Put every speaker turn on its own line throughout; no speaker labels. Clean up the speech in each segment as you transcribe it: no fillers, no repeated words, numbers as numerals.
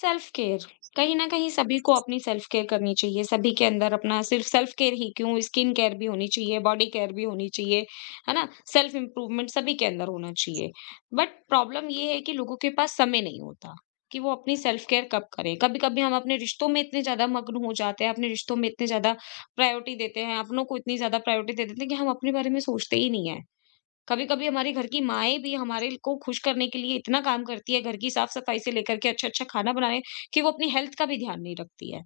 Self care कहीं न कहीं सभी को अपनी सेल्फ केयर करनी चाहिए। सभी के अंदर अपना सिर्फ़ सेल्फ केयर ही क्यों स्किन केयर भी होनी चाहिए, बॉडी केयर भी होनी चाहिए, है ना? सेल्फ इम्प्रूवमेंट सभी के अंदर होना चाहिए। बट प्रॉब्लम ये है कि लोगों के पास समय नहीं होता कि वो अपनी सेल्फ केयर कब करें। कभी-कभी हम अपने रिश्तों में इतने ज़्यादा मग्न हो जाते हैं, अपने रिश्तों में इतने ज़्यादा प्रायोरिटी देते हैं, अपनों को इतनी ज़्यादा प्रायोरिटी दे देते हैं कि हम अपने बारे में सोचते ही नहीं है। कभी-कभी हमारे घर की माएँ भी हमारे ल को खुश करने के लिए इतना काम करती है, घर की साफ-सफाई से लेकर के अच्छा-अच्छा खाना बनाने, कि वो अपनी हेल्थ का भी ध्यान नहीं रखती है।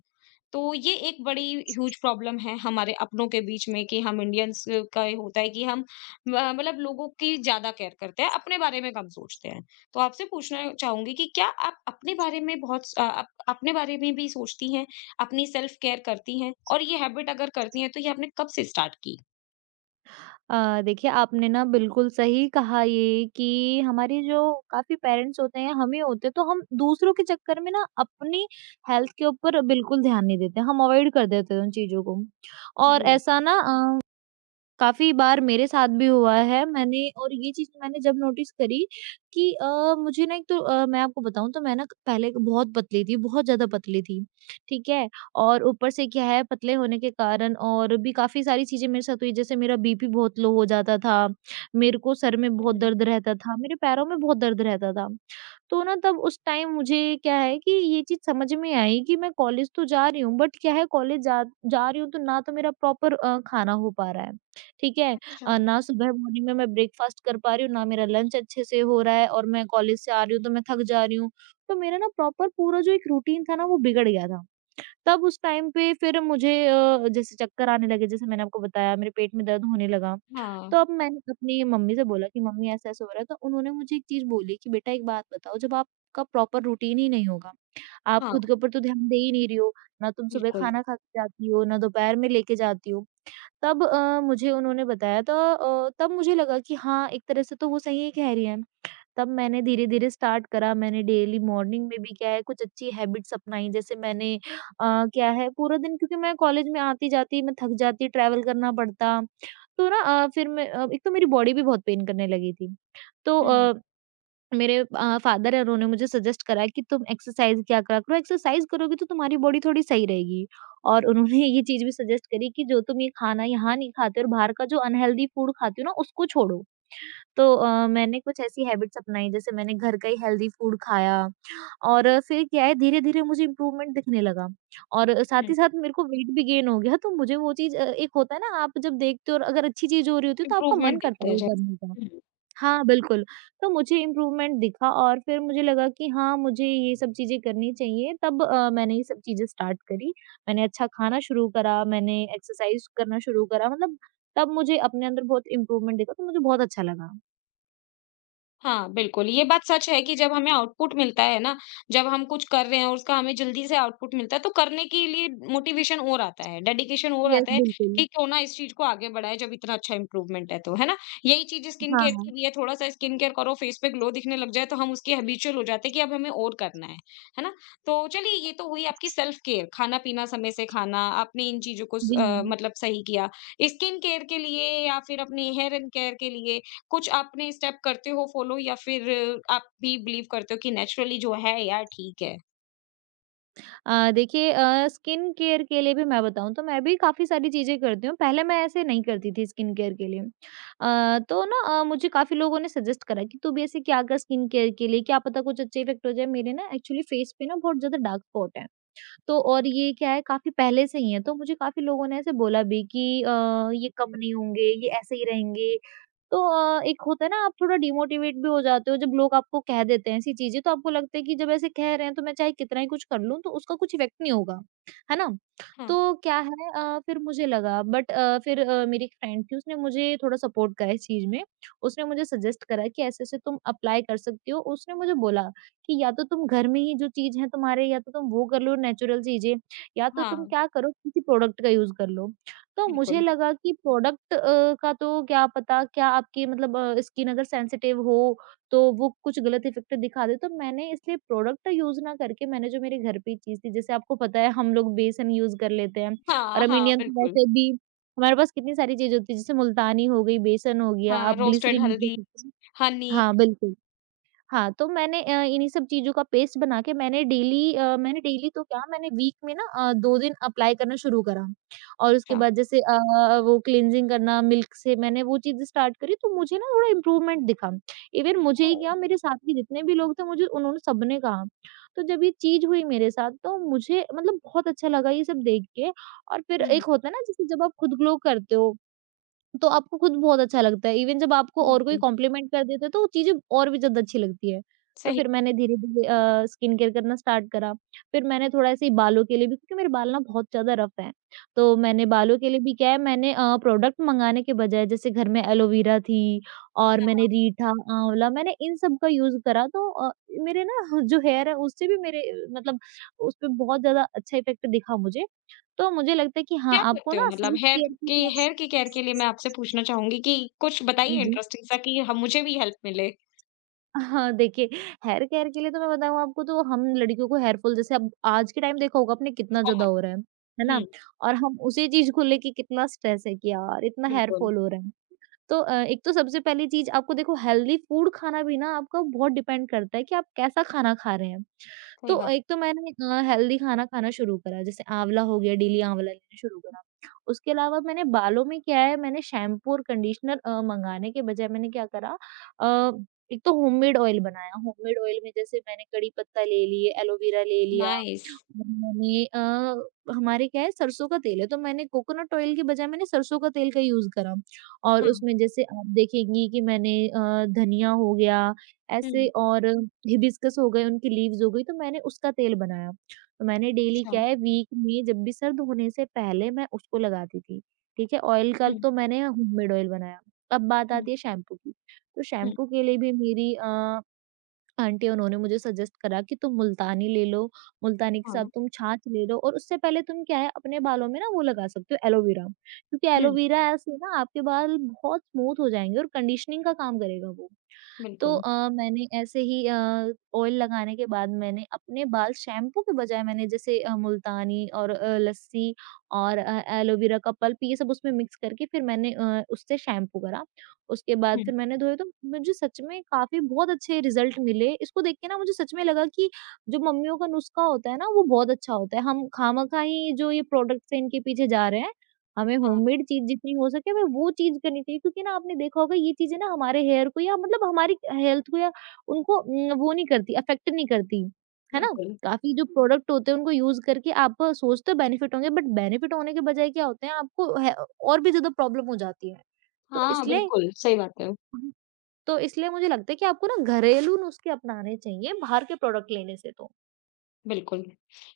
तो ये एक बड़ी ह्यूज प्रॉब्लम है हमारे अपनों के बीच में कि हम इंडियंस का ये होता है कि हम म मतलब लोगों की ज़्यादा केयर करते हैं, अपने बारे में कम सोचते हैं। तो आपसे पूछना चाहूँगी कि क्या आप अपने बारे में बहुत स अ, अप अपने बारे में भी सोचती हैं, अपनी सेल्फ केयर करती हैं? और ये हैबिट अगर करती हैं, तो ये आपने कब से स्टार्ट की?
देखिए आपने ना बिल्कुल सही कहा ये कि हमारी जो काफ़ी पेरेंट्स होते हैं, हम ही होते हैं तो हम दूसरों के चक्कर में ना अपनी हेल्थ के ऊपर बिल्कुल ध्यान नहीं देते, हम अवॉइड कर देते हैं उन चीज़ों को। और
जी।
ऐसा ना काफ़ी बार मेरे साथ भी हुआ है। मैंने और ये चीज़ मैंने जब नोटिस करी कि मुझे ना एक तो मैं आपको बताऊँ तो मैं ना पहले बहुत पतली थी, बहुत ज़्यादा पतली थी, ठीक है? और ऊपर से क्या है पतले होने के कारण और भी काफ़ी सारी चीज़ें मेरे साथ हुई जैसे मेरा बीपी बहुत लो हो जाता था, मेरे को सर में बहुत
हुँ।
दर्द रहता था, मेरे पैरों में बहुत दर्द रहता था। तो ना तब उस टाइम मुझे क्या है कि ये चीज़ समझ में आई कि मैं कॉलेज तो जा रही हूँ बट क्या है कॉलेज जा जा रही हूँ तो ना तो मेरा प्रॉपर खाना हो पा रहा है, ठीक है?
अच्छा।
ना सुबह मॉर्निंग में मैं ब्रेकफ़ास्ट कर पा रही हूँ, ना मेरा लंच अच्छे से हो रहा है और मैं कॉलेज से आ रही हूँ तो मैं थक जा रही हूँ। तो मेरा ना प्रॉपर पूरा जो एक रूटीन था ना वो बिगड़ गया था। तब उस टाइम पे फिर मुझे जैसे चक्कर आने लगे जैसे मैंने आपको बताया मेरे पेट में दर्द होने लगा।
हाँ।
तो अब मैंने अपनी मम्मी से बोला कि मम्मी ऐसा-ऐसा हो रहा है, तो उन्होंने मुझे एक चीज़ बोली कि बेटा एक बात बताओ जब आपका प्रॉपर रूटीन ही नहीं होगा, आप
हाँ,
खुद के ऊपर तो ध्यान दे ही नहीं रही हो, ना तुम सुबह
बिल्कुल।
खाना खा के जाती हो, ना दोपहर में लेके जाती हो। तब मुझे उन्होंने बताया तो तब मुझे लगा कि हाँ, एक तरह से तो वो सही ही कह रही हैं। तब मैंने धीरे-धीरे स्टार्ट करा, मैंने डेली मॉर्निंग में भी क्या है कुछ अच्छी हैबिट्स अपनाई, जैसे मैंने क्या है पूरा दिन क्योंकि मैं कॉलेज में आती-जाती मैं थक जाती, ट्रैवल करना पड़ता, तो ना फिर मैं एक तो मेरी बॉडी भी बहुत पेन करने लगी थी। तो
हुँ।
मेरे फादर हैं उन्होंने मुझे सजेस्ट करा कि तुम एक्सरसाइज़ किया करा करो, एक्सरसाइज़ करोगी तो तुम्हारी बॉडी थोड़ी सही रहेगी। और उन्होंने ये चीज़ भी सजेस्ट करी कि जो तुम ये खाना यहाँ नहीं खाते और बाहर का जो अनहेल्दी फूड खाते हो ना उसको छोड़ो। तो मैंने कुछ ऐसी हैबिट्स अपनाई जैसे मैंने घर का ही हेल्दी फूड खाया और फिर क्या है धीरे-धीरे मुझे इम्प्रूवमेंट दिखने लगा और साथ
हुँ,
ही साथ मेरे को वेट भी गेन हो गया तो मुझे वो चीज़ एक होता है ना आप जब देखते हो और अगर अच्छी चीज़ हो रही होती है तो आपका मन
इम्प्रूवमेंट
करता
दिखता
है
है,
वो
जा
करने का।
हुँ।
हाँ, बिल्कुल। तो मुझे इम्प्रूवमेंट दिखा और फिर मुझे लगा कि हाँ, मुझे ये सब चीज़ें करनी चाहिए तब मैंने ये सब चीज़ें स्टार्ट करी। मैंने अच्छा खाना शुरू करा, मैंने एक्सरसाइज़ करना शुरू करा मतलब तब मुझे अपने अंदर बहुत इम्प्रूवमेंट दिखा तो मुझे बहुत अच्छा लगा।
हाँ, बिल्कुल, ये बात सच है कि जब हमें आउटपुट मिलता है ना, जब हम कुछ कर रहे हैं और उसका हमें जल्दी से आउटपुट मिलता है, तो करने के लिए मोटिवेशन और आता है, डेडिकेशन और
यस,
आता है
बिल्कुल।
कि क्यों ना इस चीज़ को आगे बढ़ाएँ जब इतना अच्छा इम्प्रूवमेंट है तो, है ना? यही चीज़ स्किन केयर की
हाँ,
भी है, थोड़ा-सा स्किन केयर करो, फेस पे ग्लो दिखने लग जाए, तो हम उसके हैबिचुअल हो जाते हैं कि अब हमें और करना है ना? तो चलिए ये तो हुई आपकी सेल्फ केयर, खाना-पीना समय से खाना, आपने इन चीज़ों को
जी।
मतलब सही किया। स्किन केयर के लिए या फिर अपनी हेयर एंड केयर के लिए कुछ आपने स्टेप करते हो फॉलो या फिर आप भी बिलीव करते हो कि नेचुरली जो है यार ठीक है?
देखिए स्किन केयर के लिए भी मैं बताऊँ तो मैं भी काफ़ी सारी चीज़ें करती हूँ, पहले मैं ऐसे नहीं करती थी स्किन केयर के लिए। तो ना मुझे काफ़ी लोगों ने सजेस्ट करा कि तू भी ऐसे क्या कर स्किन केयर के लिए, क्या पता कुछ अच्छे इफ़ेक्ट हो जाए। मेरे ना एक्चुअली फेस पे ना बहुत ज़्यादा डार्क स्पॉट है। तो और ये क्या है काफ़ी पहले से ही है, तो मुझे काफ़ी लोगों ने ऐसे बोला भी कि ये कम नहीं होंगे, ये ऐसे ही रहेंगे। तो एक होता है ना आप थोड़ा डिमोटिवेट भी हो जाते हो जब लोग आपको कह देते हैं ऐसी चीज़ें, तो आपको लगता है कि जब ऐसे कह रहे हैं तो मैं चाहे कितना ही कुछ कर लूँ तो उसका कुछ इफ़ेक्ट नहीं होगा, है ना?
हाँ।
तो क्या है फिर मुझे लगा बट फिर मेरी एक फ्रेंड थी उसने मुझे थोड़ा सपोर्ट करा इस चीज़ में। उसने मुझे सजेस्ट करा कि ऐसे-ऐसे तुम अप्लाई कर सकती हो, उसने मुझे बोला कि या तो तुम घर में ही जो चीज़ है तुम्हारे या तो तुम वो कर लो नेचुरल चीज़ें, या तो तुम
हाँ,
क्या करो किसी प्रोडक्ट का यूज़ कर लो। तो मुझे
बिल्कुल।
लगा कि प्रोडक्ट का तो क्या पता क्या आपकी मतलब स्किन अगर सेंसिटिव हो, तो वो कुछ गलत इफ़ेक्ट दिखा दे, तो मैंने इसलिए प्रोडक्ट यूज़ ना करके मैंने जो मेरे घर पे ही चीज़ थी, जैसे आपको पता है हम लोग बेसन यूज़ कर लेते हैं और
हाँ,
हम
हाँ,
इंडियंस
बिल्कुल।
वैसे भी हमारे पास कितनी सारी चीज़ होती है, जैसे मुल्तानी हो गई, बेसन हो गया,
हाँ,
आप
रोस्टेड
ग्लिसरीन।
हल्दी, हनी।
हाँ, बिल्कुल। हाँ, तो मैंने इन्हीं सब चीज़ों का पेस्ट बना के मैंने डेली तो क्या मैंने वीक में ना 2 दिन अप्लाई करना शुरू करा और उसके
अच्छा।
बाद जैसे वो क्लींजिंग करना मिल्क से मैंने वो चीज़ें स्टार्ट करी तो मुझे ना थोड़ा इम्प्रूवमेंट दिखा। इवन मुझे ही
ओह!
क्या मेरे साथ के जितने भी लोग थे मुझे उन्होंने सबने कहा। तो जब ये चीज़ हुई मेरे साथ तो मुझे मतलब बहुत अच्छा लगा ये सब देख के और फिर
हुँ,
एक होता है ना जैसे जब आप खुद ग्लो करते हो तो आपको खुद बहुत अच्छा लगता है। इवन जब आपको और कोई
बिल्कुल,
कॉम्प्लीमेंट कर देता है तो वो चीज़ें और भी ज़्यादा अच्छी लगती है। तो
सही।
फिर मैंने धीरे-धीरे स्किन केयर करना स्टार्ट करा। फिर मैंने थोड़ा ऐसे ही बालों के लिए भी क्योंकि मेरे बाल ना बहुत ज़्यादा रफ़ हैं। तो मैंने बालों के लिए भी क्या है मैंने प्रोडक्ट मँगाने के बजाय जैसे घर में एलोवेरा थी और
हाँ,
मैंने रीठा, आंवला मैंने इन सब का यूज़ करा तो मेरे ना जो हेयर है उससे भी मेरे मतलब उस पे बहुत ज़्यादा अच्छा इफ़ेक्ट दिखा मुझे। तो मुझे लगता है कि हाँ,
क्या
आपको
करते हो
ना
मतलब
सेल्फ केयर के साथ।
हेयर की केयर के लिए मैं आपसे पूछना चाहूँगी कि कुछ
जी,
बताइए
जी।
इंटरेस्टिंग सा कि हम मुझे भी हेल्प मिले।
हाँ, देखिए हेयर केयर के लिए तो मैं बताऊँ आपको तो हम लड़कियों को हेयर फॉल जैसे अब आज के टाइम देखा होगा आपने कितना ज़्यादा
कॉमन।
हो रहा है
हुँ,
ना? और हम उसी चीज़ को लेके कितना स्ट्रेस है कि यार इतना हेयर
बिल्कुल,
फॉल हो रहा है। तो एक तो सबसे पहली चीज़ आपको देखो हेल्दी फूड खाना भी ना आपका बहुत डिपेंड करता है कि आप कैसा खाना खा रहे हैं।
सही
तो
बात।
एक तो मैंने हेल्दी खाना खाना शुरू करा जैसे आँवला हो गया, डेली आँवला लेना शुरू करा। उसके अलावा मैंने बालों में क्या है मैंने शैम्पू और कंडीशनर मंगाने के बजाय मैंने क्या करा अ, एक तो होममेड ऑयल बनाया। होममेड ऑयल में जैसे मैंने कड़ी पत्ता ले लिए, एलोवेरा ले लिया,
नाइस।
और मैंने हमारे क्या है सरसों का तेल है तो मैंने कोकोनट ऑयल के बजाय मैंने सरसों का तेल का यूज़ करा। और
हाँ।
उसमें जैसे आप देखेंगी कि मैंने धनिया हो गया ऐसे
हुँ।
और हिबिस्कस हो गए, उनकी लीव्स हो गई, तो मैंने उसका तेल बनाया। तो मैंने डेली
अच्छा।
क्या है वीक में जब भी सर्द होने से पहले मैं उसको लगाती थी, ठीक है? ऑयल का
हुँ।
तो मैंने होममेड ऑयल बनाया। अब बात
हुँ।
आती है शैम्पू की। तो
हुँ।
शैम्पू के लिए भी मेरी आंटी उन्होंने मुझे सजेस्ट करा कि तुम मुल्तानी ले लो, मुल्तानी के साथ
हाँ।
तुम छाछ ले लो और उससे पहले तुम क्या है अपने बालों में ना वो लगा सकते हो एलोवेरा, क्योंकि
हुँ,
एलोवेरा से ना आपके बाल बहुत स्मूथ हो जाएँगे और कंडीशनिंग का काम करेगा वो। तो
बिल्कुल।
मैंने ऐसे ही ऑयल लगाने के बाद मैंने अपने बाल शैम्पू के बजाय मैंने जैसे मुल्तानी और लस्सी और एलोवेरा का पल्प ये सब उसमें मिक्स करके फिर मैंने उससे शैम्पू करा। उसके बाद
हुँ।
फिर मैंने धोए तो मुझे सच में काफ़ी बहुत अच्छे रिज़ल्ट मिले। इसको देख के ना मुझे सच में लगा कि जो मम्मियों का नुस्खा होता है ना वो बहुत अच्छा होता है। हम खामखा ही जो ये प्रोडक्ट्स हैं इनके पीछे जा रहे हैं हमें
हाँ।
होममेड चीज़ जितनी हो सके हमें वो चीज़ करनी चाहिए क्योंकि ना आपने देखा होगा ये चीज़ें ना हमारे हेयर को या मतलब हमारी हेल्थ को या उनको वो नहीं करती, अफ़ेक्ट नहीं करती, है ना?
बिल्कुल।
काफ़ी जो प्रोडक्ट होते हैं उनको यूज़ करके आप सोचते हो बेनिफिट होंगे, बट बेनिफिट होने के बजाय क्या होते हैं आपको, है और भी ज़्यादा प्रॉब्लम हो जाती है। तो
हाँ,
इसलिए
बिल्कुल, सही बात है।
तो इसलिए मुझे लगता है कि आपको ना घरेलू नुस्खे अपनाने चाहिए बाहर के प्रोडक्ट लेने से, तो
बिल्कुल,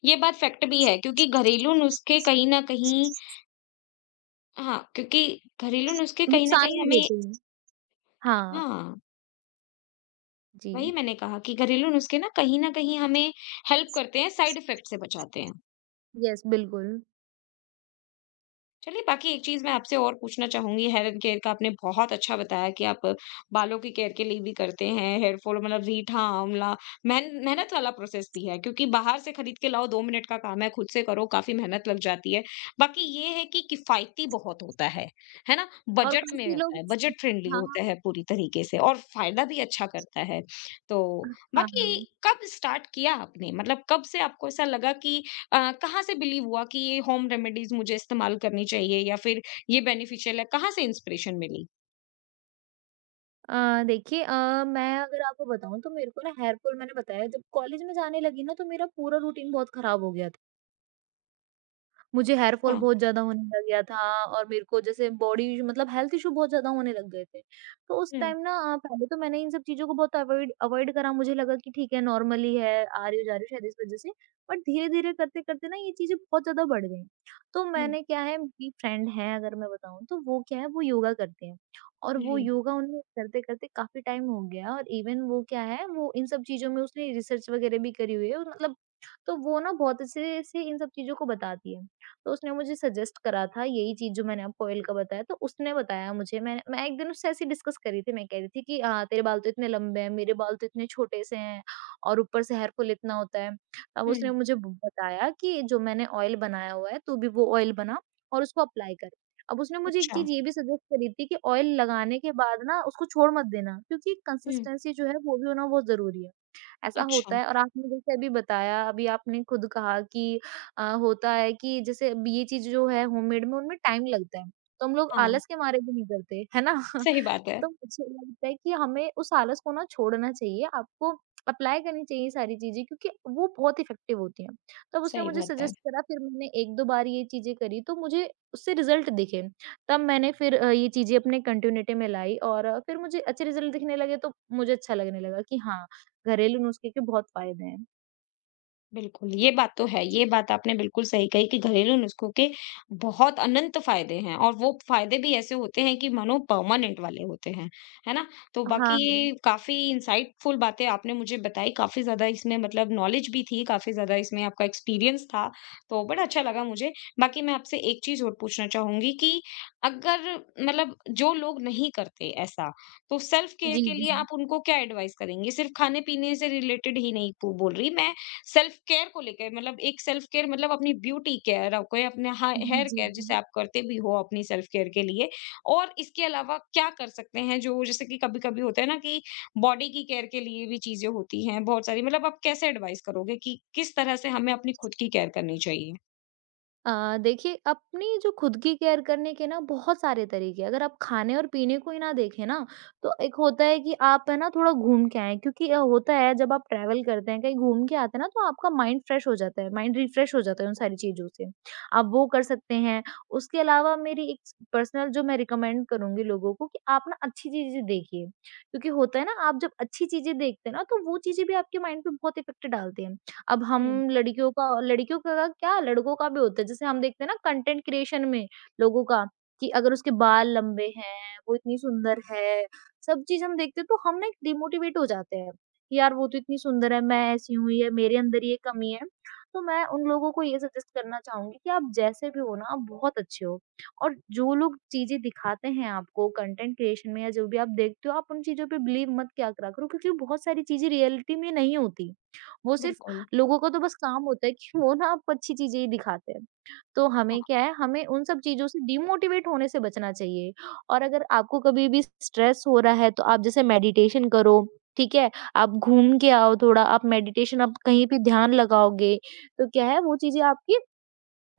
ये बात फैक्ट भी है क्योंकि घरेलू नुस्खे कहीं न कहीं, हाँ, क्योंकि घरेलू नुस्खे कहीं न
नुकसान
कहीं
नहीं
हमें,
देते हैं। हाँ,
हाँ,
जी।
वही मैंने कहा कि घरेलू नुस्खे ना कहीं न कहीं हमें हेल्प करते हैं, साइड इफ़ेक्ट से बचाते हैं।
यस, बिल्कुल।
चलिए बाकी एक चीज़ मैं आपसे और पूछना चाहूँगी, हेयर एंड केयर का आपने बहुत अच्छा बताया कि आप बालों की केयर के लिए भी करते हैं, हेयर फॉल मतलब रीठा, आंवला, मेहनत वाला प्रोसेस भी है क्योंकि बाहर से खरीद के लाओ 2 मिनट का काम है, खुद से करो काफ़ी मेहनत लग जाती है। बाकी ये है कि किफ़ायती बहुत होता है ना?
और
बजट में
काफ़ी
होता
लोग।
है, बजट फ्रेंडली
हाँ,
होता है पूरी तरीके से और फ़ायदा भी अच्छा करता है। तो बाकी
हाँ।
कब स्टार्ट किया आपने? मतलब कब से आपको ऐसा लगा कि कहाँ से बिलीव हुआ कि ये होम रेमेडीज मुझे इस्तेमाल करनी चाहिए या फिर ये बेनिफिशियल है? कहाँ से इंस्पिरेशन मिली?
देखिए, मैं अगर आपको बताऊँ तो मेरे को ना हेयर फ़ॉल, मैंने बताया जब कॉलेज में जाने लगी ना तो मेरा पूरा रूटीन बहुत ख़राब हो गया था। मुझे हेयर फॉल
अच्छा।
बहुत ज़्यादा होने लग गया था और मेरे को जैसे बॉडी इश्यू मतलब हेल्थ इश्यू बहुत ज़्यादा होने लग गए थे। तो उस
हुँ।
टाइम ना पहले तो मैंने इन सब चीज़ों को बहुत अवॉइड अवॉइड करा, मुझे लगा कि ठीक है नॉर्मल ही है, आ रही हो जा रही हो शायद इस वज़ह से। बट धीरे-धीरे करते-करते ना ये चीज़ें बहुत ज़्यादा बढ़ गईं। तो
हुँ।
मैंने क्या है, मेरी फ्रेंड है, अगर मैं बताऊँ तो वो क्या है, वो योगा करते हैं और वो
जी।
योगा उन्हें करते-करते काफ़ी टाइम हो गया और इवन वो क्या है वो इन सब चीज़ों में उसने रिसर्च वग़ैरह भी करी हुई है और मतलब, तो वो ना बहुत अच्छे से इन सब चीज़ों को बताती है। तो उसने मुझे सजेस्ट करा था यही चीज़ जो मैंने आपको ऑयल का बताया, तो उसने बताया मुझे, मैं एक दिन उससे ऐसे ही डिस्कस कर रही थी, मैं कह रही थी कि तेरे बाल तो इतने लंबे हैं, मेरे बाल तो इतने छोटे से हैं और ऊपर से हेयर फॉल इतना होता है। तब
हुँ।
उसने मुझे ब बताया कि जो मैंने ऑयल बनाया हुआ है, तू भी वो ऑयल बना और उसको अप्लाई कर। अब उसने मुझे एक
अच्छा।
चीज़ ये भी सजेस्ट करी थी कि ऑयल लगाने के बाद ना उसको छोड़ मत देना क्योंकि
हुँ।
कंसिस्टेंसी जो है वो भी होना बहुत ज़रूरी है। ऐसा
अच्छा।
होता है और आपने जैसे अभी बताया, अभी आपने खुद कहा कि होता है कि जैसे अब ये चीज़ जो है होममेड में उनमें टाइम लगता है, तो हम लोग
हाँ,
आलस के मारे भी नहीं करते, है ना?
सही बात है,
तो मुझे लगता है कि हमें उस आलस को ना छोड़ना चाहिए, आपको अप्लाई करनी चाहिए ये सारी चीज़ें क्योंकि वो बहुत इफ़ेक्टिव होती हैं। तब उसने
सही
मुझे
बात है।
सजेस्ट करा, फिर मैंने 1-2 बार ये चीज़ें करी तो मुझे उससे रिज़ल्ट दिखे। तब मैंने फिर ये चीज़ें अपने कंटिन्यूटी में लाई और फिर मुझे अच्छे रिज़ल्ट दिखने लगे तो मुझे अच्छा लगने लगा कि हाँ, घरेलू नुस्खे के बहुत फ़ायदे हैं।
बिल्कुल, ये बात तो है। ये बात आपने बिल्कुल सही कही कि घरेलू नुस्खों के बहुत अनंत फ़ायदे हैं और वो फ़ायदे भी ऐसे होते हैं कि मानो परमानेंट वाले होते हैं, है ना? तो
हाँ,
बाकी ये
हाँ।
काफ़ी इंसाइटफुल बातें आपने मुझे बताई, काफ़ी ज़्यादा इसमें मतलब नॉलेज भी थी, काफ़ी ज़्यादा इसमें आपका एक्सपीरियंस था, तो बड़ा अच्छा लगा मुझे। बाकी मैं आपसे एक चीज़ और पूछना चाहूँगी कि अगर मतलब जो लोग नहीं करते ऐसा, तो सेल्फ केयर
जी,
के
जी।
लिए आप उनको क्या एडवाइस करेंगे? सिर्फ़ खाने-पीने से रिलेटेड ही नहीं पू बोल रही मैं सेल्फ केयर को लेके मतलब एक सेल्फ केयर मतलब अपनी ब्यूटी केयर आपको या अपने
जी,
हेयर
जी,
केयर जिसे
जी।
आप करते भी हो अपनी सेल्फ केयर के लिए और इसके अलावा क्या कर सकते हैं जो जैसे कि कभी कभी होता है ना कि बॉडी की केयर के लिए भी चीजें होती हैं बहुत सारी मतलब आप कैसे एडवाइस करोगे कि किस तरह से हमें अपनी खुद की केयर करनी चाहिए?
देखिए, अपनी जो खुद की केयर करने के ना बहुत सारे तरीके हैं। अगर आप खाने और पीने को ही ना देखें ना, तो एक होता है कि आप, है ना, थोड़ा घूम के आएँ क्योंकि होता है जब आप ट्रैवल करते हैं, कहीं घूम के आते हैं ना तो आपका माइंड फ्रेश हो जाता है, माइंड रिफ्रेश हो जाता है उन सारी चीज़ों से। आप वो कर सकते हैं। उसके अलावा मेरी एक पर्सनल, जो मैं रिकमेंड करूँगी लोगों को, कि आप ना अच्छी चीज़ें देखिए, क्योंकि होता है ना आप जब अच्छी चीज़ें देखते हैं ना तो वो चीज़ें भी आपके माइंड पे बहुत इफ़ेक्ट डालती हैं। अब हम
हम्म।
लड़कियों का, लड़कियों का क्या लड़कों का भी होता है, जैसे हम देखते हैं ना कंटेंट क्रिएशन में लोगों का, कि अगर उसके बाल लंबे हैं, वो इतनी सुंदर है, सब चीज हम देखते हैं तो हम ना एक डिमोटिवेट हो जाते हैं कि यार, वो तो इतनी सुंदर है, मैं ऐसी हूँ या मेरे अंदर ये कमी है। तो मैं उन लोगों को ये सजेस्ट करना चाहूंगी कि आप जैसे भी हो ना, आप बहुत अच्छे हो। और जो लोग चीजें दिखाते हैं आपको कंटेंट क्रिएशन में, या जो भी आप देखते हो, आप उन चीजों पे बिलीव मत क्या करा करो क्योंकि बहुत सारी चीजें रियलिटी में नहीं होती, वो सिर्फ,
बिल्कुल।
लोगों का तो बस काम होता है कि वो ना आपको अच्छी चीज़ें ही दिखाते हैं। तो
हाँ,
हमें क्या है, हमें उन सब चीज़ों से डिमोटिवेट होने से बचना चाहिए। और अगर आपको कभी भी स्ट्रेस हो रहा है तो आप जैसे मेडिटेशन करो, ठीक है? आप घूम के आओ थोड़ा, आप मेडिटेशन, आप कहीं भी ध्यान लगाओगे, तो क्या है वो चीज़ें आपकी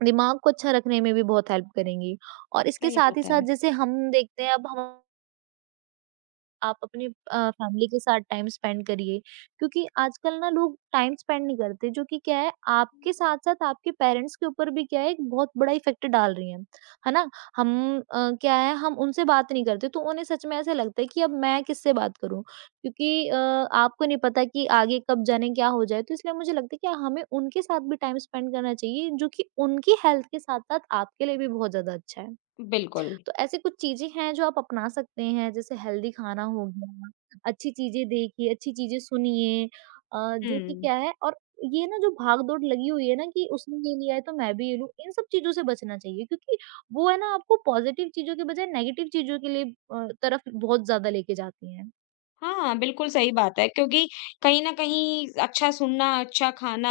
दिमाग को अच्छा रखने में भी बहुत हेल्प करेंगी। और इसके
सही
साथ ही साथ
बताया।
जैसे हम देखते हैं अब हम आप अपने फैमिली के साथ टाइम स्पेंड करिए। क्योंकि आजकल ना लोग टाइम स्पेंड नहीं करते जो कि क्या है आपके साथ-साथ आपके पेरेंट्स के ऊपर भी क्या है एक बहुत बड़ा इफ़ेक्ट डाल रही हैं। है ना? हम क्या है, हम उनसे बात नहीं करते तो उन्हें सच में ऐसा लगता है कि अब मैं किससे बात करूँ? क्योंकि आपको नहीं पता कि आगे कब जाने क्या हो जाए, तो इसलिए मुझे लगता है कि हमें उनके साथ भी टाइम स्पेंड करना चाहिए जो कि उनकी हेल्थ के साथ-साथ आपके लिए भी बहुत ज़्यादा अच्छा है।
बिल्कुल।
तो ऐसी कुछ चीज़ें हैं जो आप अपना सकते हैं जैसे हेल्दी खाना हो गया, अच्छी चीज़ें देखिए, अच्छी चीज़ें सुनिए, जो कि
हम्म।
क्या है, और ये ना जो भाग-दौड़ लगी हुई है ना कि उसने ये लिया है तो मैं भी ये लूँ, इन सब चीज़ों से बचना चाहिए क्योंकि वो, है ना, आपको पॉज़िटिव चीज़ों के बजाय नेगेटिव चीज़ों के लिए तरफ बहुत ज़्यादा लेके जाती हैं।
हाँ, बिल्कुल सही बात है क्योंकि कहीं न कहीं अच्छा सुनना, अच्छा खाना,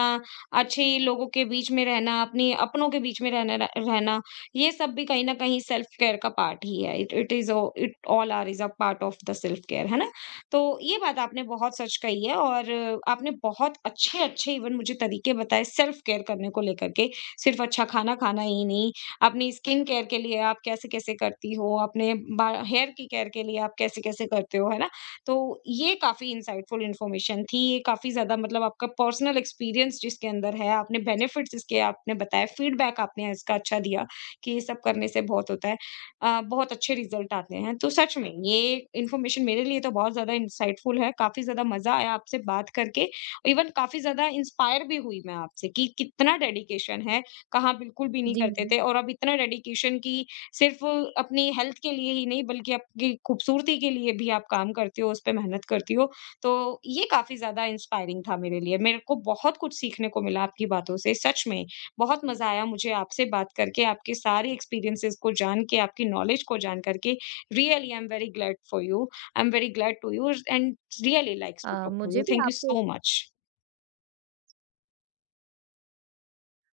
अच्छे लोगों के बीच में रहना, अपने अपनों के बीच में रहना, ये सब भी कहीं न कहीं सेल्फ केयर का पार्ट ही है। It it is a it all are is a part of the self care, है ना? तो ये बात आपने बहुत सच कही है और आपने बहुत अच्छे-अच्छे इवन मुझे तरीके बताए सेल्फ केयर करने को लेकर के, सिर्फ़ अच्छा खाना खाना ही नहीं, अपनी स्किन केयर के लिए आप कैसे-कैसे करती हो, अपने बा हेयर की केयर के लिए आप कैसे-कैसे करते हो, है ना? तो ये काफ़ी इनसाइटफुल इन्फॉर्मेशन थी, ये काफ़ी ज़्यादा मतलब आपका पर्सनल एक्सपीरियंस जिसके अंदर है, आपने बेनिफिट्स इसके आपने बताए, फीडबैक आपने इसका अच्छा दिया कि ये सब करने से बहुत होता है। बहुत अच्छे रिजल्ट आते हैं। तो सच में ये इन्फॉर्मेशन मेरे लिए तो बहुत ज़्यादा इनसाइटफुल है, काफ़ी ज़्यादा मज़ा आया आपसे बात करके। इवन काफ़ी ज़्यादा इंस्पायर भी हुई मैं आपसे कि कितना डेडिकेशन है, कहाँ बिल्कुल भी नहीं
जी,
करते
जी।
थे और अब इतना डेडिकेशन की सिर्फ़ अपनी हेल्थ के लिए ही नहीं बल्कि आपकी खूबसूरती के लिए भी आप काम करती हो, उस पे मेहनत करती हो। तो ये काफ़ी ज़्यादा इंस्पायरिंग था मेरे लिए। मेरे को बहुत कुछ सीखने को मिला आपकी बातों से, सच में। बहुत मज़ा आया मुझे आपसे बात करके, आपके सारे एक्सपीरियंसेस को जान के, आपकी नॉलेज को जान करके। Really I am very glad for you. I am very glad to you and really likes
a,
to talk to you.
मुझे भी
थैंक यू
आपसे
सो मच।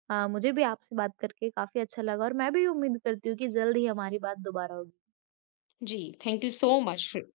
मुझे भी आपसे बात करके काफ़ी अच्छा लगा और मैं भी उम्मीद करती हूँ कि जल्द ही हमारी बात दोबारा होगी।
जी, थैंक यू सो मच।